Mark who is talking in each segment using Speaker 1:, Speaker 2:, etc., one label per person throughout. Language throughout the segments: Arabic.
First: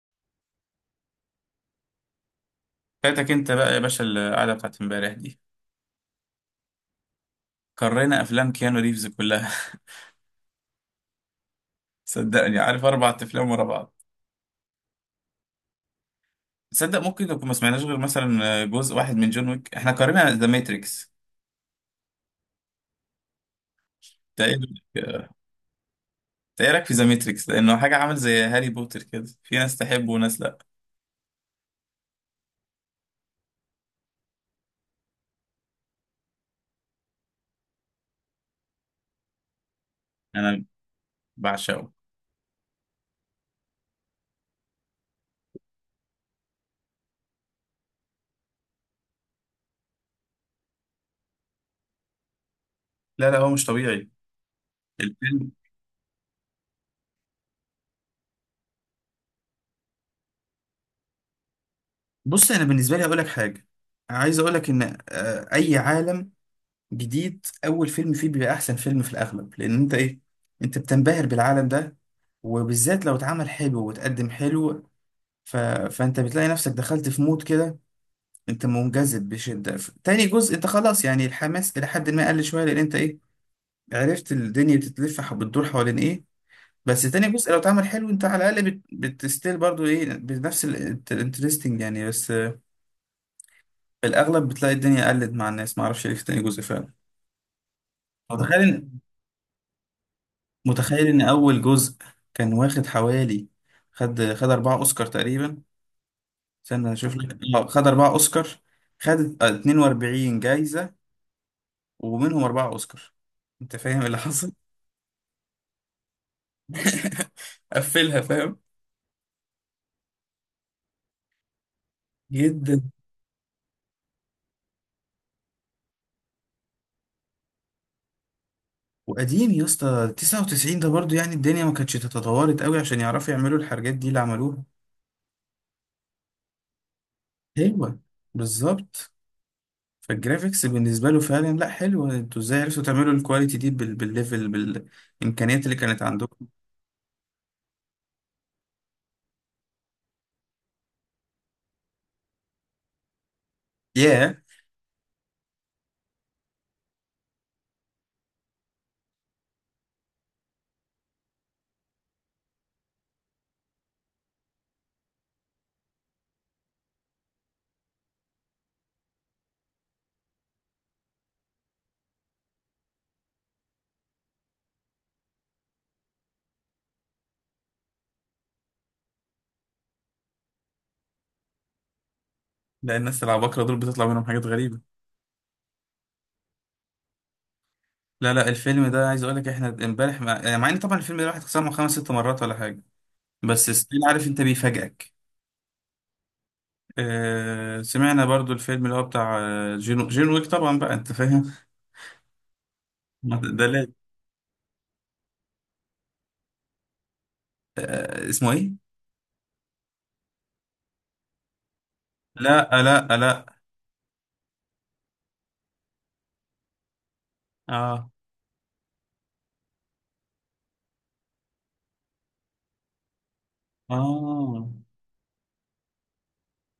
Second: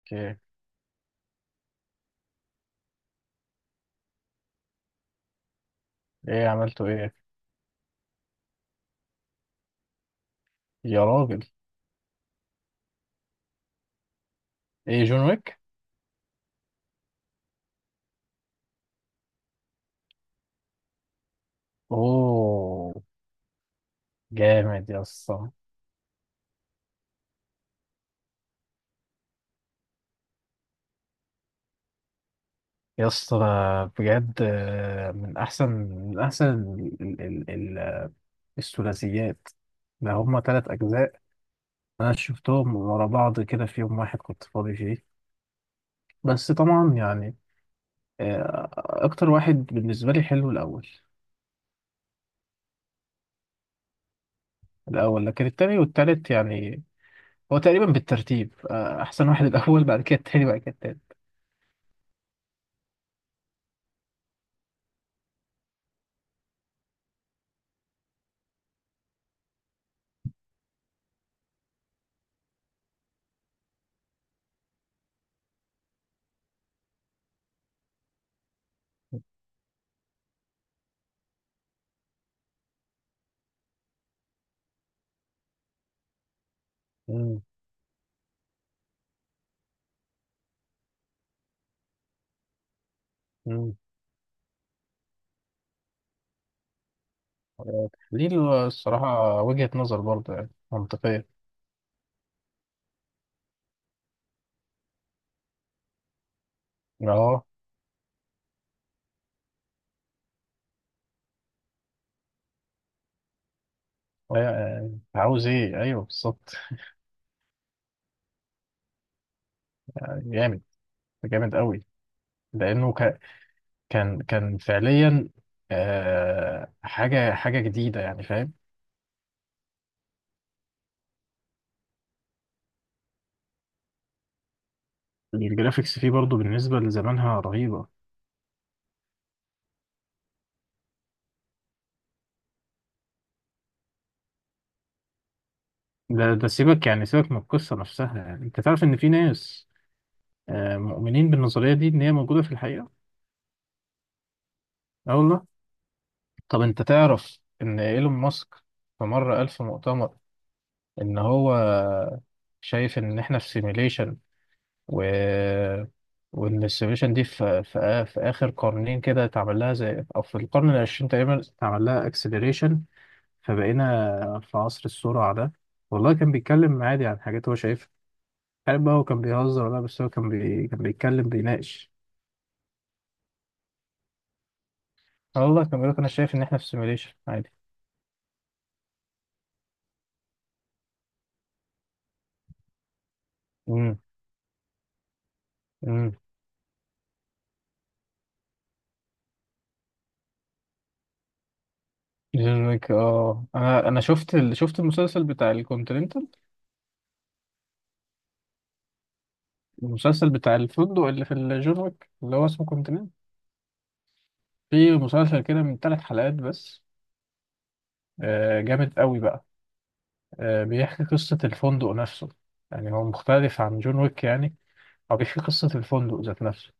Speaker 1: اوكي.
Speaker 2: فاتك انت بقى يا باشا القعده بتاعت امبارح دي.
Speaker 1: عملته ايه؟
Speaker 2: قرينا افلام كيانو ريفز كلها.
Speaker 1: يا راجل،
Speaker 2: صدقني عارف اربع افلام ورا بعض.
Speaker 1: ايه؟ جون ويك.
Speaker 2: تصدق ممكن نكون ما سمعناش غير مثلا جزء واحد من جون ويك، احنا قرينا ذا ماتريكس.
Speaker 1: اوه،
Speaker 2: ده ايه
Speaker 1: جامد يا
Speaker 2: رأيك-
Speaker 1: اسطى.
Speaker 2: ده إيه رايك في ذا ماتريكس؟ لانه حاجه عامل زي هاري بوتر كده، في ناس تحبه وناس لا.
Speaker 1: يا اسطى ده بجد من احسن، من احسن ال- ال- ال- ال- الثلاثيات. ده هما
Speaker 2: انا
Speaker 1: تلات اجزاء.
Speaker 2: بعشقه.
Speaker 1: انا شفتهم ورا بعض كده في يوم واحد كنت فاضي فيه. بس طبعا يعني، اكتر واحد بالنسبه لي حلو الاول.
Speaker 2: لا لا، هو مش طبيعي
Speaker 1: الاول، لكن
Speaker 2: الفيلم.
Speaker 1: التاني والتالت يعني. هو تقريبا بالترتيب، احسن واحد الاول، بعد كده التاني، بعد كده التالت.
Speaker 2: بص انا بالنسبه لي اقول لك حاجه، عايز اقول لك ان اي عالم جديد اول فيلم فيه بيبقى احسن فيلم في الاغلب، لان انت ايه، انت بتنبهر بالعالم ده، وبالذات لو اتعمل حلو وتقدم حلو. ف... فانت بتلاقي نفسك دخلت في مود كده، انت منجذب بشدة. تاني جزء انت خلاص، يعني الحماس الى حد ما قل شوية، لان انت ايه، عرفت الدنيا بتتلف بتدور حوالين ايه. بس تاني جزء لو اتعمل حلو انت على الاقل بتستيل برضو ايه بنفس الانترستنج يعني. بس
Speaker 1: مم.
Speaker 2: في الاغلب بتلاقي الدنيا قلت مع الناس، معرفش ليه في تاني جزء فعلا.
Speaker 1: دي
Speaker 2: وتخيل إن-
Speaker 1: الصراحة وجهة نظر برضه يعني
Speaker 2: متخيل ان
Speaker 1: منطقية.
Speaker 2: اول جزء كان واخد حوالي، خد اربعة اوسكار تقريبا. استنى اشوف لك.
Speaker 1: اه.
Speaker 2: اه خد اربعة اوسكار. خد 42 جايزة، ومنهم اربعة اوسكار. انت فاهم اللي حصل؟
Speaker 1: يعني عاوز ايه؟ ايوه بالظبط.
Speaker 2: قفلها فاهم.
Speaker 1: جامد، جامد قوي.
Speaker 2: جدا.
Speaker 1: لانه كان، كان فعليا آه، حاجة، حاجة جديدة يعني، فاهم؟
Speaker 2: وقديم يا اسطى 99 ده برضو، يعني الدنيا ما كانتش تتطورت قوي عشان يعرفوا يعملوا الحاجات دي اللي عملوها.
Speaker 1: الجرافيكس فيه برضه بالنسبة لزمانها رهيبة.
Speaker 2: ايوه بالظبط. فالجرافيكس بالنسبه له فعلا لا حلو، انتوا ازاي عرفتوا تعملوا الكواليتي دي بالليفل بالامكانيات اللي كانت
Speaker 1: ده
Speaker 2: عندكم.
Speaker 1: ده سيبك، يعني سيبك من القصة نفسها. يعني انت تعرف ان في ناس آه مؤمنين بالنظرية دي، ان هي موجودة في الحقيقة.
Speaker 2: ياه.
Speaker 1: اه والله. طب انت تعرف ان ايلون ماسك في مرة قال في مؤتمر ان هو شايف ان احنا في سيميليشن، و وان السيميليشن دي في اخر قرنين كده اتعمل لها زي، او في القرن العشرين تقريبا اتعمل لها اكسلريشن، فبقينا في عصر السرعه ده. والله كان بيتكلم عادي عن حاجات هو شايفها. عارف بقى هو كان بيهزر؟ ولا بس هو كان كان بيتكلم، بيناقش.
Speaker 2: لا، الناس العباقرة دول بتطلع منهم حاجات غريبة.
Speaker 1: والله كان بيقول لك انا شايف ان احنا في سيميليشن، عادي.
Speaker 2: لا لا، الفيلم ده، عايز اقول لك احنا امبارح يعني مع ان طبعا الفيلم ده الواحد سمعه خمس ست مرات ولا حاجة، بس
Speaker 1: امم
Speaker 2: ستيل عارف انت بيفاجئك.
Speaker 1: امم.
Speaker 2: سمعنا برضو الفيلم اللي هو بتاع جون ويك، طبعا بقى انت فاهم.
Speaker 1: جون ويك.
Speaker 2: ما ت-
Speaker 1: اه،
Speaker 2: ده
Speaker 1: انا
Speaker 2: لا.
Speaker 1: انا شفت شفت المسلسل بتاع الكونتيننتال.
Speaker 2: اسمه ايه؟
Speaker 1: المسلسل بتاع الفندق اللي في الجورك اللي هو اسمه
Speaker 2: لا لا
Speaker 1: كونتيننت.
Speaker 2: لا.
Speaker 1: في مسلسل كده من ثلاث حلقات بس،
Speaker 2: اه
Speaker 1: جامد قوي بقى. بيحكي قصة الفندق نفسه، يعني هو مختلف عن جون ويك يعني.
Speaker 2: اه،
Speaker 1: هو بيحكي قصة الفندق ذات نفسه.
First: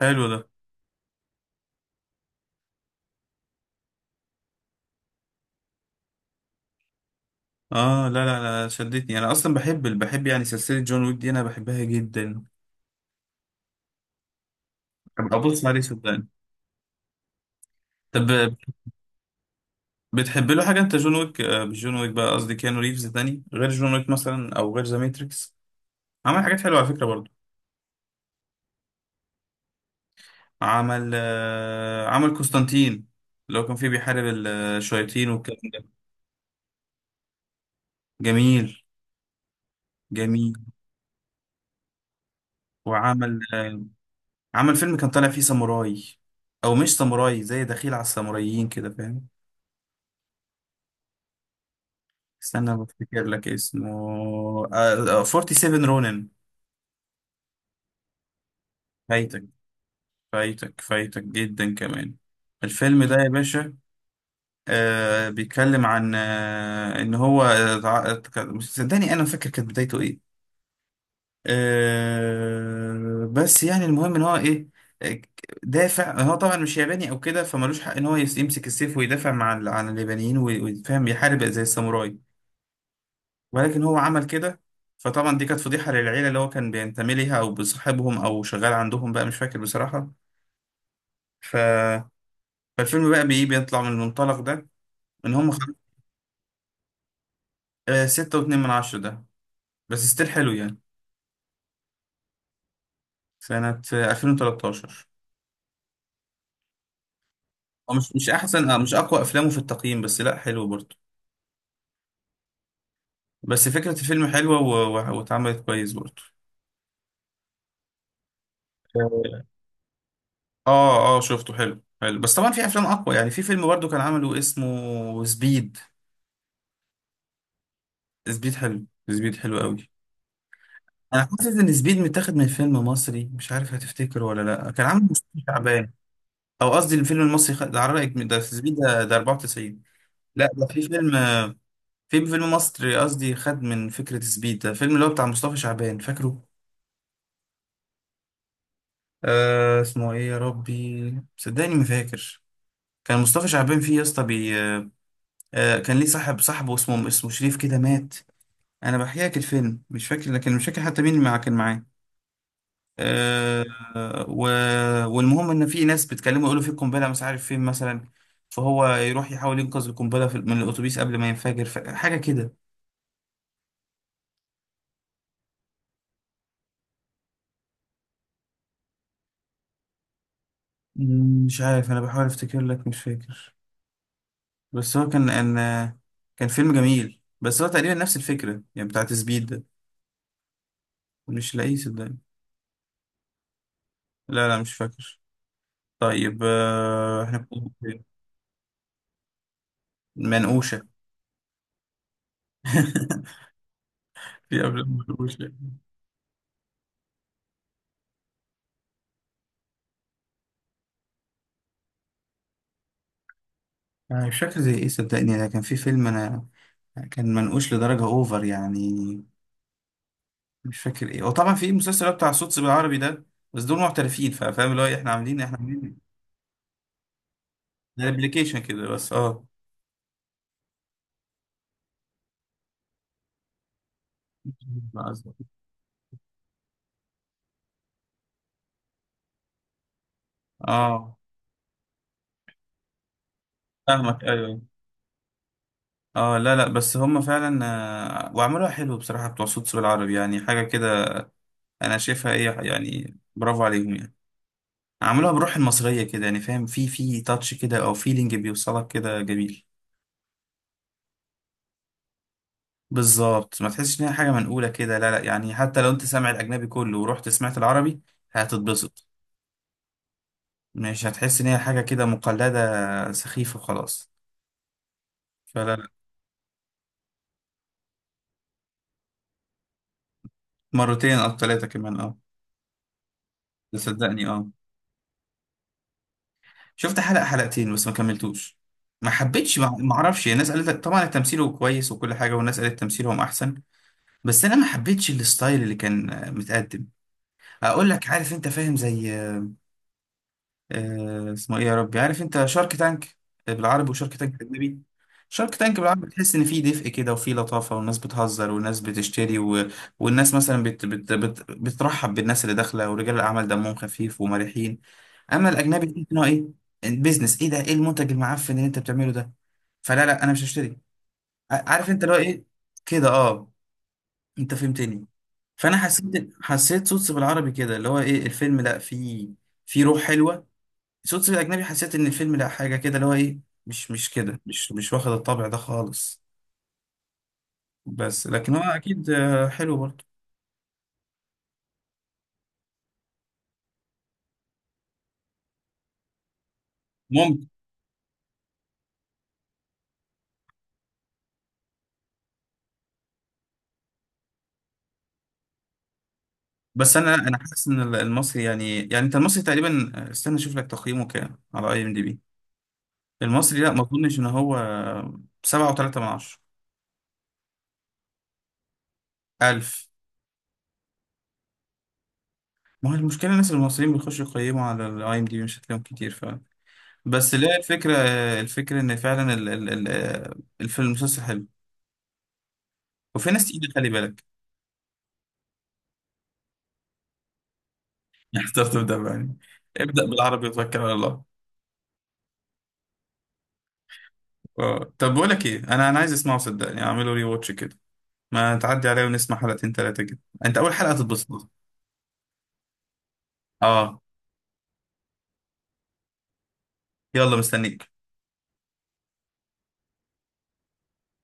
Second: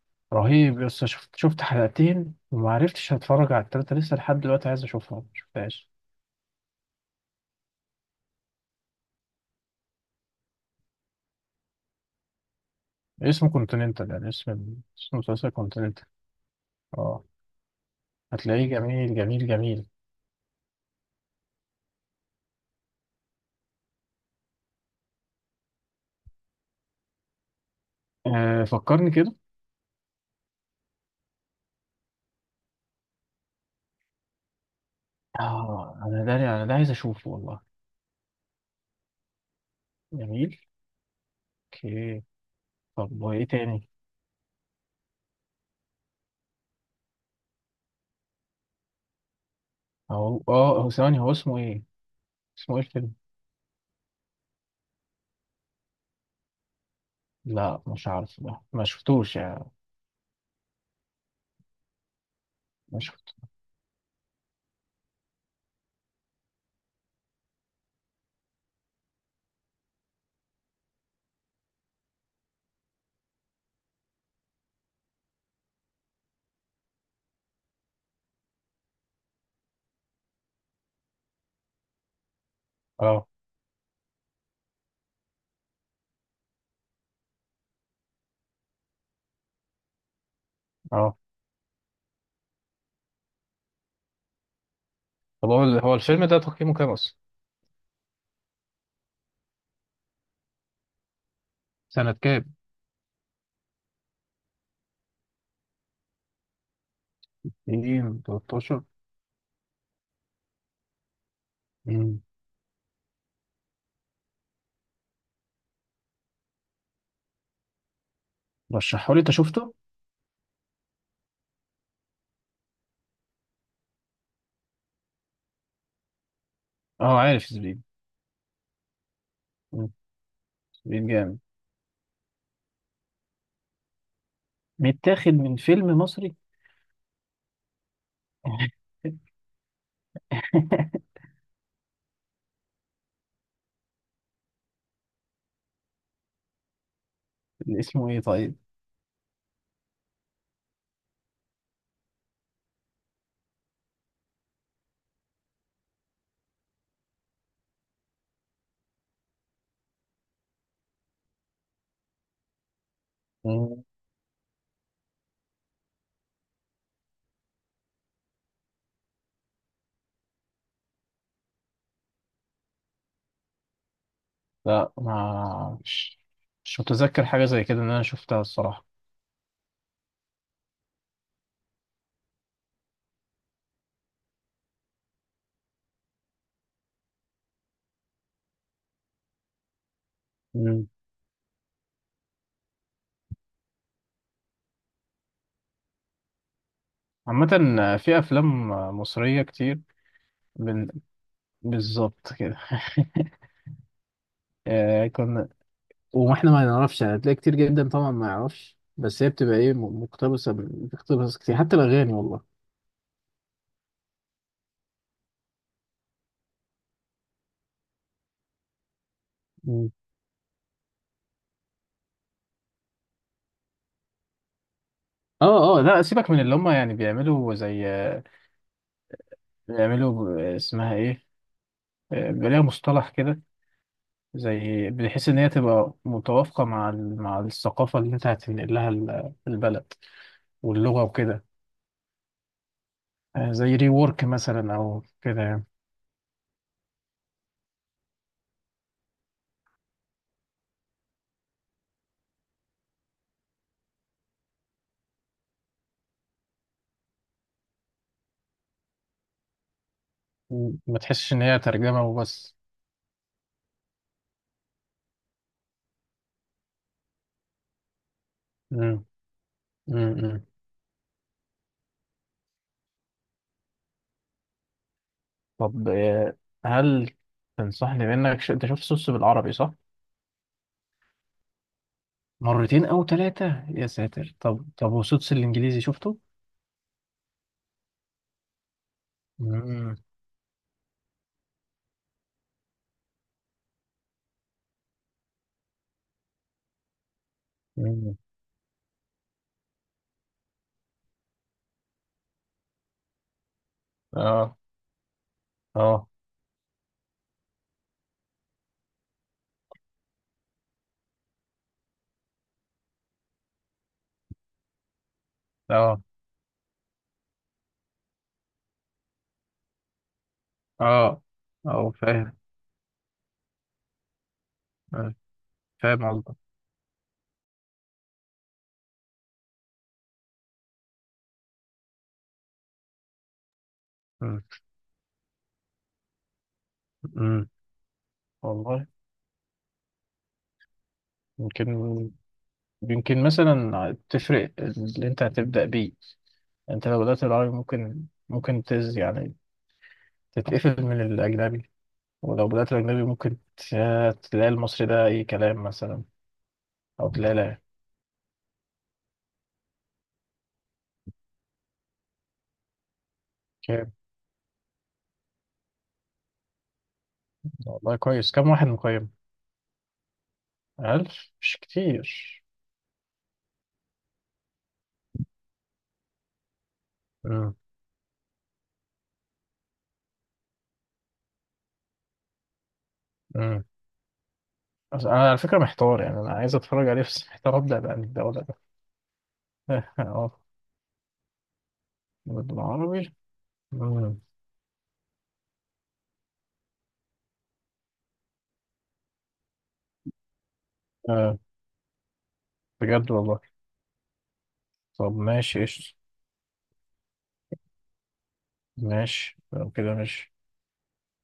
Speaker 2: حلو ده.
Speaker 1: رهيب. بس شفت، شفت حلقتين وما عرفتش هتفرج على التلاتة لسه لحد دلوقتي. عايز اشوفها، ما شفتهاش.
Speaker 2: اه، لا لا لا، شدتني، انا اصلا بحب يعني سلسلة جون ويك دي، انا بحبها جدا.
Speaker 1: اسمه كونتيننتال يعني، اسم
Speaker 2: ابقى
Speaker 1: المسلسل
Speaker 2: ابص عليه
Speaker 1: كونتيننتال.
Speaker 2: صدقني.
Speaker 1: اه.
Speaker 2: طب
Speaker 1: هتلاقيه جميل، جميل، جميل.
Speaker 2: بتحب له حاجة انت جون ويك، مش جون ويك بقى قصدي، كيانو ريفز تاني غير جون ويك مثلا او غير ذا ماتريكس؟ عمل حاجات حلوة على فكرة برضو.
Speaker 1: آه، فكرني كده.
Speaker 2: عمل عمل قسطنطين، اللي هو كان فيه بيحارب الشياطين والكلام ده.
Speaker 1: اه، انا ده، انا ده عايز اشوفه والله.
Speaker 2: جميل جميل.
Speaker 1: جميل. اوكي. طب
Speaker 2: وعمل
Speaker 1: وايه
Speaker 2: آه،
Speaker 1: تاني؟
Speaker 2: عمل فيلم كان طالع فيه ساموراي، او مش ساموراي، زي دخيل على الساموراييين كده فاهم.
Speaker 1: هو ثواني، هو اسمه ايه؟ اسمه
Speaker 2: استنى
Speaker 1: ايه الفيلم؟
Speaker 2: بفتكر لك اسمه. 47 رونن.
Speaker 1: لا مش عارف ده، ما شفتوش
Speaker 2: فايتك
Speaker 1: يعني.
Speaker 2: فايتك فايتك جدا كمان
Speaker 1: ما
Speaker 2: الفيلم ده يا
Speaker 1: شفت.
Speaker 2: باشا. آه بيتكلم عن آه ان هو مش، صدقني انا فاكر كانت بدايته ايه. آه بس يعني المهم ان هو ايه، آه، دافع. هو طبعا مش ياباني او كده فمالوش حق ان هو يمسك السيف ويدافع مع عن اليابانيين ويفهم يحارب زي الساموراي.
Speaker 1: اه،
Speaker 2: ولكن هو عمل كده. فطبعا دي كانت فضيحة للعيلة اللي هو كان بينتمي ليها او بصاحبهم او شغال عندهم بقى، مش فاكر بصراحة.
Speaker 1: اه.
Speaker 2: ف... فالفيلم بقى بيطلع من المنطلق ده، ان
Speaker 1: طب
Speaker 2: هم
Speaker 1: هو
Speaker 2: خلاص.
Speaker 1: هو الفيلم ده تقييمه كام اصلا؟
Speaker 2: ستة واتنين من عشرة ده، بس ستيل حلو يعني.
Speaker 1: سنة كام؟
Speaker 2: سنة 2013. هو مش مش أحسن،
Speaker 1: 2013.
Speaker 2: مش أقوى أفلامه في التقييم، بس لأ حلو برضه.
Speaker 1: امم.
Speaker 2: بس فكرة الفيلم حلوة واتعملت كويس برضه.
Speaker 1: رشحه لي، انت
Speaker 2: آه،
Speaker 1: شفته؟
Speaker 2: آه شفته، حلو حلو. بس طبعا في أفلام أقوى، يعني في فيلم برضه كان عمله اسمه سبيد.
Speaker 1: اه، عارف زبيب.
Speaker 2: سبيد حلو، سبيد حلو قوي.
Speaker 1: مم. زبيب
Speaker 2: أنا
Speaker 1: جامد.
Speaker 2: حاسس إن سبيد متاخد من فيلم مصري، مش عارف هتفتكره ولا لأ، كان عامل
Speaker 1: متاخد
Speaker 2: مصطفى
Speaker 1: من فيلم
Speaker 2: شعبان.
Speaker 1: مصري؟
Speaker 2: أو قصدي الفيلم المصري، ده على رأيك، ده سبيد ده، ده 94. لأ ده في فيلم في فيلم مصري قصدي خد من فكرة سبيد ده، فيلم اللي هو بتاع مصطفى شعبان فاكره.
Speaker 1: اللي اسمه ايه طيب؟
Speaker 2: آه اسمه ايه يا ربي، صدقني ما فاكر. كان مصطفى شعبان فيه يا اسطى بي. آه كان ليه صاحب، صاحبه اسمه اسمه شريف كده، مات. انا بحكي لك الفيلم مش فاكر، لكن مش فاكر حتى مين اللي كان معاه. آه
Speaker 1: مم.
Speaker 2: و... والمهم ان في ناس بتكلمه يقولوا في قنبله مش عارف فين مثلا، فهو يروح يحاول ينقذ القنبله من الاتوبيس قبل ما ينفجر. حاجه كده.
Speaker 1: لا، ما مش مش متذكر حاجة زي كده ان انا شفتها الصراحة.
Speaker 2: مش عارف، انا بحاول افتكر لك مش فاكر. بس هو كان ان كان فيلم جميل، بس هو تقريبا نفس الفكرة يعني بتاعت سبيد ده.
Speaker 1: مم.
Speaker 2: مش لاقيه صدقني. لا لا مش فاكر. طيب، احنا
Speaker 1: عامة،
Speaker 2: كنا في
Speaker 1: في افلام مصرية كتير
Speaker 2: منقوشة.
Speaker 1: بال- بالظبط كده.
Speaker 2: في أفلام
Speaker 1: كنا،
Speaker 2: منقوشة.
Speaker 1: واحنا ما نعرفش يعني. هتلاقي كتير جدا طبعا ما يعرفش، بس هي بتبقى ايه، مقتبسه بتقتبس كتير حتى الاغاني، والله.
Speaker 2: أنا مش فاكر زي إيه صدقني. أنا كان في فيلم، أنا كان منقوش لدرجة أوفر يعني.
Speaker 1: مم.
Speaker 2: مش فاكر إيه. وطبعا في المسلسل بتاع صوت بالعربي ده، بس دول محترفين، فاهم اللي هو إيه، إحنا عاملين إحنا
Speaker 1: اه، اه.
Speaker 2: عاملين
Speaker 1: لا، سيبك من اللي هم يعني، بيعملوا زي
Speaker 2: ده أبلكيشن كده بس أه.
Speaker 1: بيعملوا، اسمها ايه، بيبقى ليها مصطلح كده، زي بحيث ان هي تبقى متوافقه مع مع الثقافه اللي انت هتنقل لها البلد واللغه
Speaker 2: آه
Speaker 1: وكده. زي ري
Speaker 2: فاهمك
Speaker 1: وورك
Speaker 2: أيوه.
Speaker 1: مثلا او كده يعني.
Speaker 2: اه لا لا بس هم فعلا، وعملوها حلو بصراحة، بتوع صوت سوق العربي، يعني حاجة كده. أنا شايفها إيه يعني، برافو عليهم يعني. عملوها بروح المصرية كده يعني، فاهم، في في تاتش كده أو فيلينج بيوصلك كده جميل.
Speaker 1: مم. ما تحسش ان هي ترجمه وبس.
Speaker 2: بالظبط ما تحسش إن هي حاجة منقولة كده، لا لا يعني، حتى لو أنت سامع الأجنبي كله ورحت سمعت العربي
Speaker 1: مم.
Speaker 2: هتتبسط.
Speaker 1: مم.
Speaker 2: مش هتحس إن هي حاجة كده مقلدة سخيفة وخلاص. فلا لا.
Speaker 1: طب هل تنصحني بانك انت شفت سوتس بالعربي، صح؟
Speaker 2: مرتين أو ثلاثة كمان اه.
Speaker 1: مرتين او ثلاثة،
Speaker 2: ده
Speaker 1: يا
Speaker 2: صدقني
Speaker 1: ساتر.
Speaker 2: اه.
Speaker 1: طب، طب وسوتس الانجليزي شفته؟
Speaker 2: شفت حلقة حلقتين بس ما كملتوش. ما حبيتش، ما
Speaker 1: مم.
Speaker 2: اعرفش، الناس قالت لك طبعا التمثيل هو كويس وكل حاجة، والناس قالت تمثيلهم احسن. بس انا ما حبيتش الستايل اللي كان متقدم. اقول لك،
Speaker 1: مم.
Speaker 2: عارف انت فاهم زي اسمه ايه يا ربي، عارف انت شارك تانك بالعربي وشارك تانك
Speaker 1: اه
Speaker 2: بالاجنبي. شارك تانك بالعربي
Speaker 1: اه
Speaker 2: بتحس ان فيه دفء كده وفيه لطافه، والناس بتهزر والناس بتشتري والناس مثلا بترحب بالناس اللي داخله، ورجال الاعمال دمهم خفيف ومرحين. اما الاجنبي
Speaker 1: اه
Speaker 2: تحس ان هو ايه، بيزنس، ايه ده، ايه المنتج المعفن اللي انت بتعمله ده، فلا لا انا مش هشتري.
Speaker 1: اه
Speaker 2: عارف
Speaker 1: اه
Speaker 2: انت اللي هو
Speaker 1: فاهم.
Speaker 2: ايه، كده اه. انت فهمتني.
Speaker 1: آه،
Speaker 2: فانا
Speaker 1: فاهم
Speaker 2: حسيت
Speaker 1: قصدك.
Speaker 2: حسيت صوت بالعربي كده اللي هو ايه، الفيلم لا فيه، في روح حلوه. شفت في الأجنبي حسيت إن الفيلم لا، حاجة كده اللي هو إيه، مش كده،
Speaker 1: مم.
Speaker 2: مش واخد الطابع ده خالص.
Speaker 1: امم.
Speaker 2: بس لكن هو
Speaker 1: والله
Speaker 2: أكيد حلو برضه.
Speaker 1: يمكن، يمكن مثلا تفرق اللي انت هتبدأ بيه. انت لو بدأت
Speaker 2: ممكن.
Speaker 1: بالعربي ممكن، ممكن تز يعني، تتقفل من الأجنبي. ولو بدأت الأجنبي ممكن تلاقي المصري ده أي كلام مثلا.
Speaker 2: بس أنا
Speaker 1: طب لا
Speaker 2: أنا
Speaker 1: لا.
Speaker 2: حاسس إن المصري، يعني يعني أنت المصري تقريبا، استنى أشوف لك تقييمه كام على IMDB. المصري لا ما
Speaker 1: كام؟
Speaker 2: أظنش إن هو. سبعة وتلاتة من عشرة.
Speaker 1: والله كويس. كام واحد مقيم؟
Speaker 2: ألف.
Speaker 1: ألف. مش كتير.
Speaker 2: ما هو المشكلة الناس المصريين بيخشوا يقيموا على الـIMDB، مش هتلاقيهم كتير فعلا. بس
Speaker 1: امم
Speaker 2: لا الفكرة، الفكرة إن فعلا الفيلم المسلسل حلو، وفي ناس
Speaker 1: امم.
Speaker 2: تقيلة خلي بالك.
Speaker 1: بس أنا على فكرة محتار يعني. أنا عايز أتفرج عليه بس محتار أبدأ بقى من الدولة.
Speaker 2: اختار تبدأ بأني. ابدأ
Speaker 1: أه.
Speaker 2: بالعربي وتوكل على الله.
Speaker 1: بالعربي. امم.
Speaker 2: آه. طب بقول لك ايه، انا عايز اسمعه صدقني، اعمله ري واتش كده. ما تعدي عليا ونسمع حلقتين ثلاثة كده، انت اول حلقة
Speaker 1: آه
Speaker 2: تتبسط.
Speaker 1: بجد والله.
Speaker 2: اه.
Speaker 1: طب ماشي، قشطة.
Speaker 2: يلا مستنيك.
Speaker 1: ماشي، لو كده ماشي.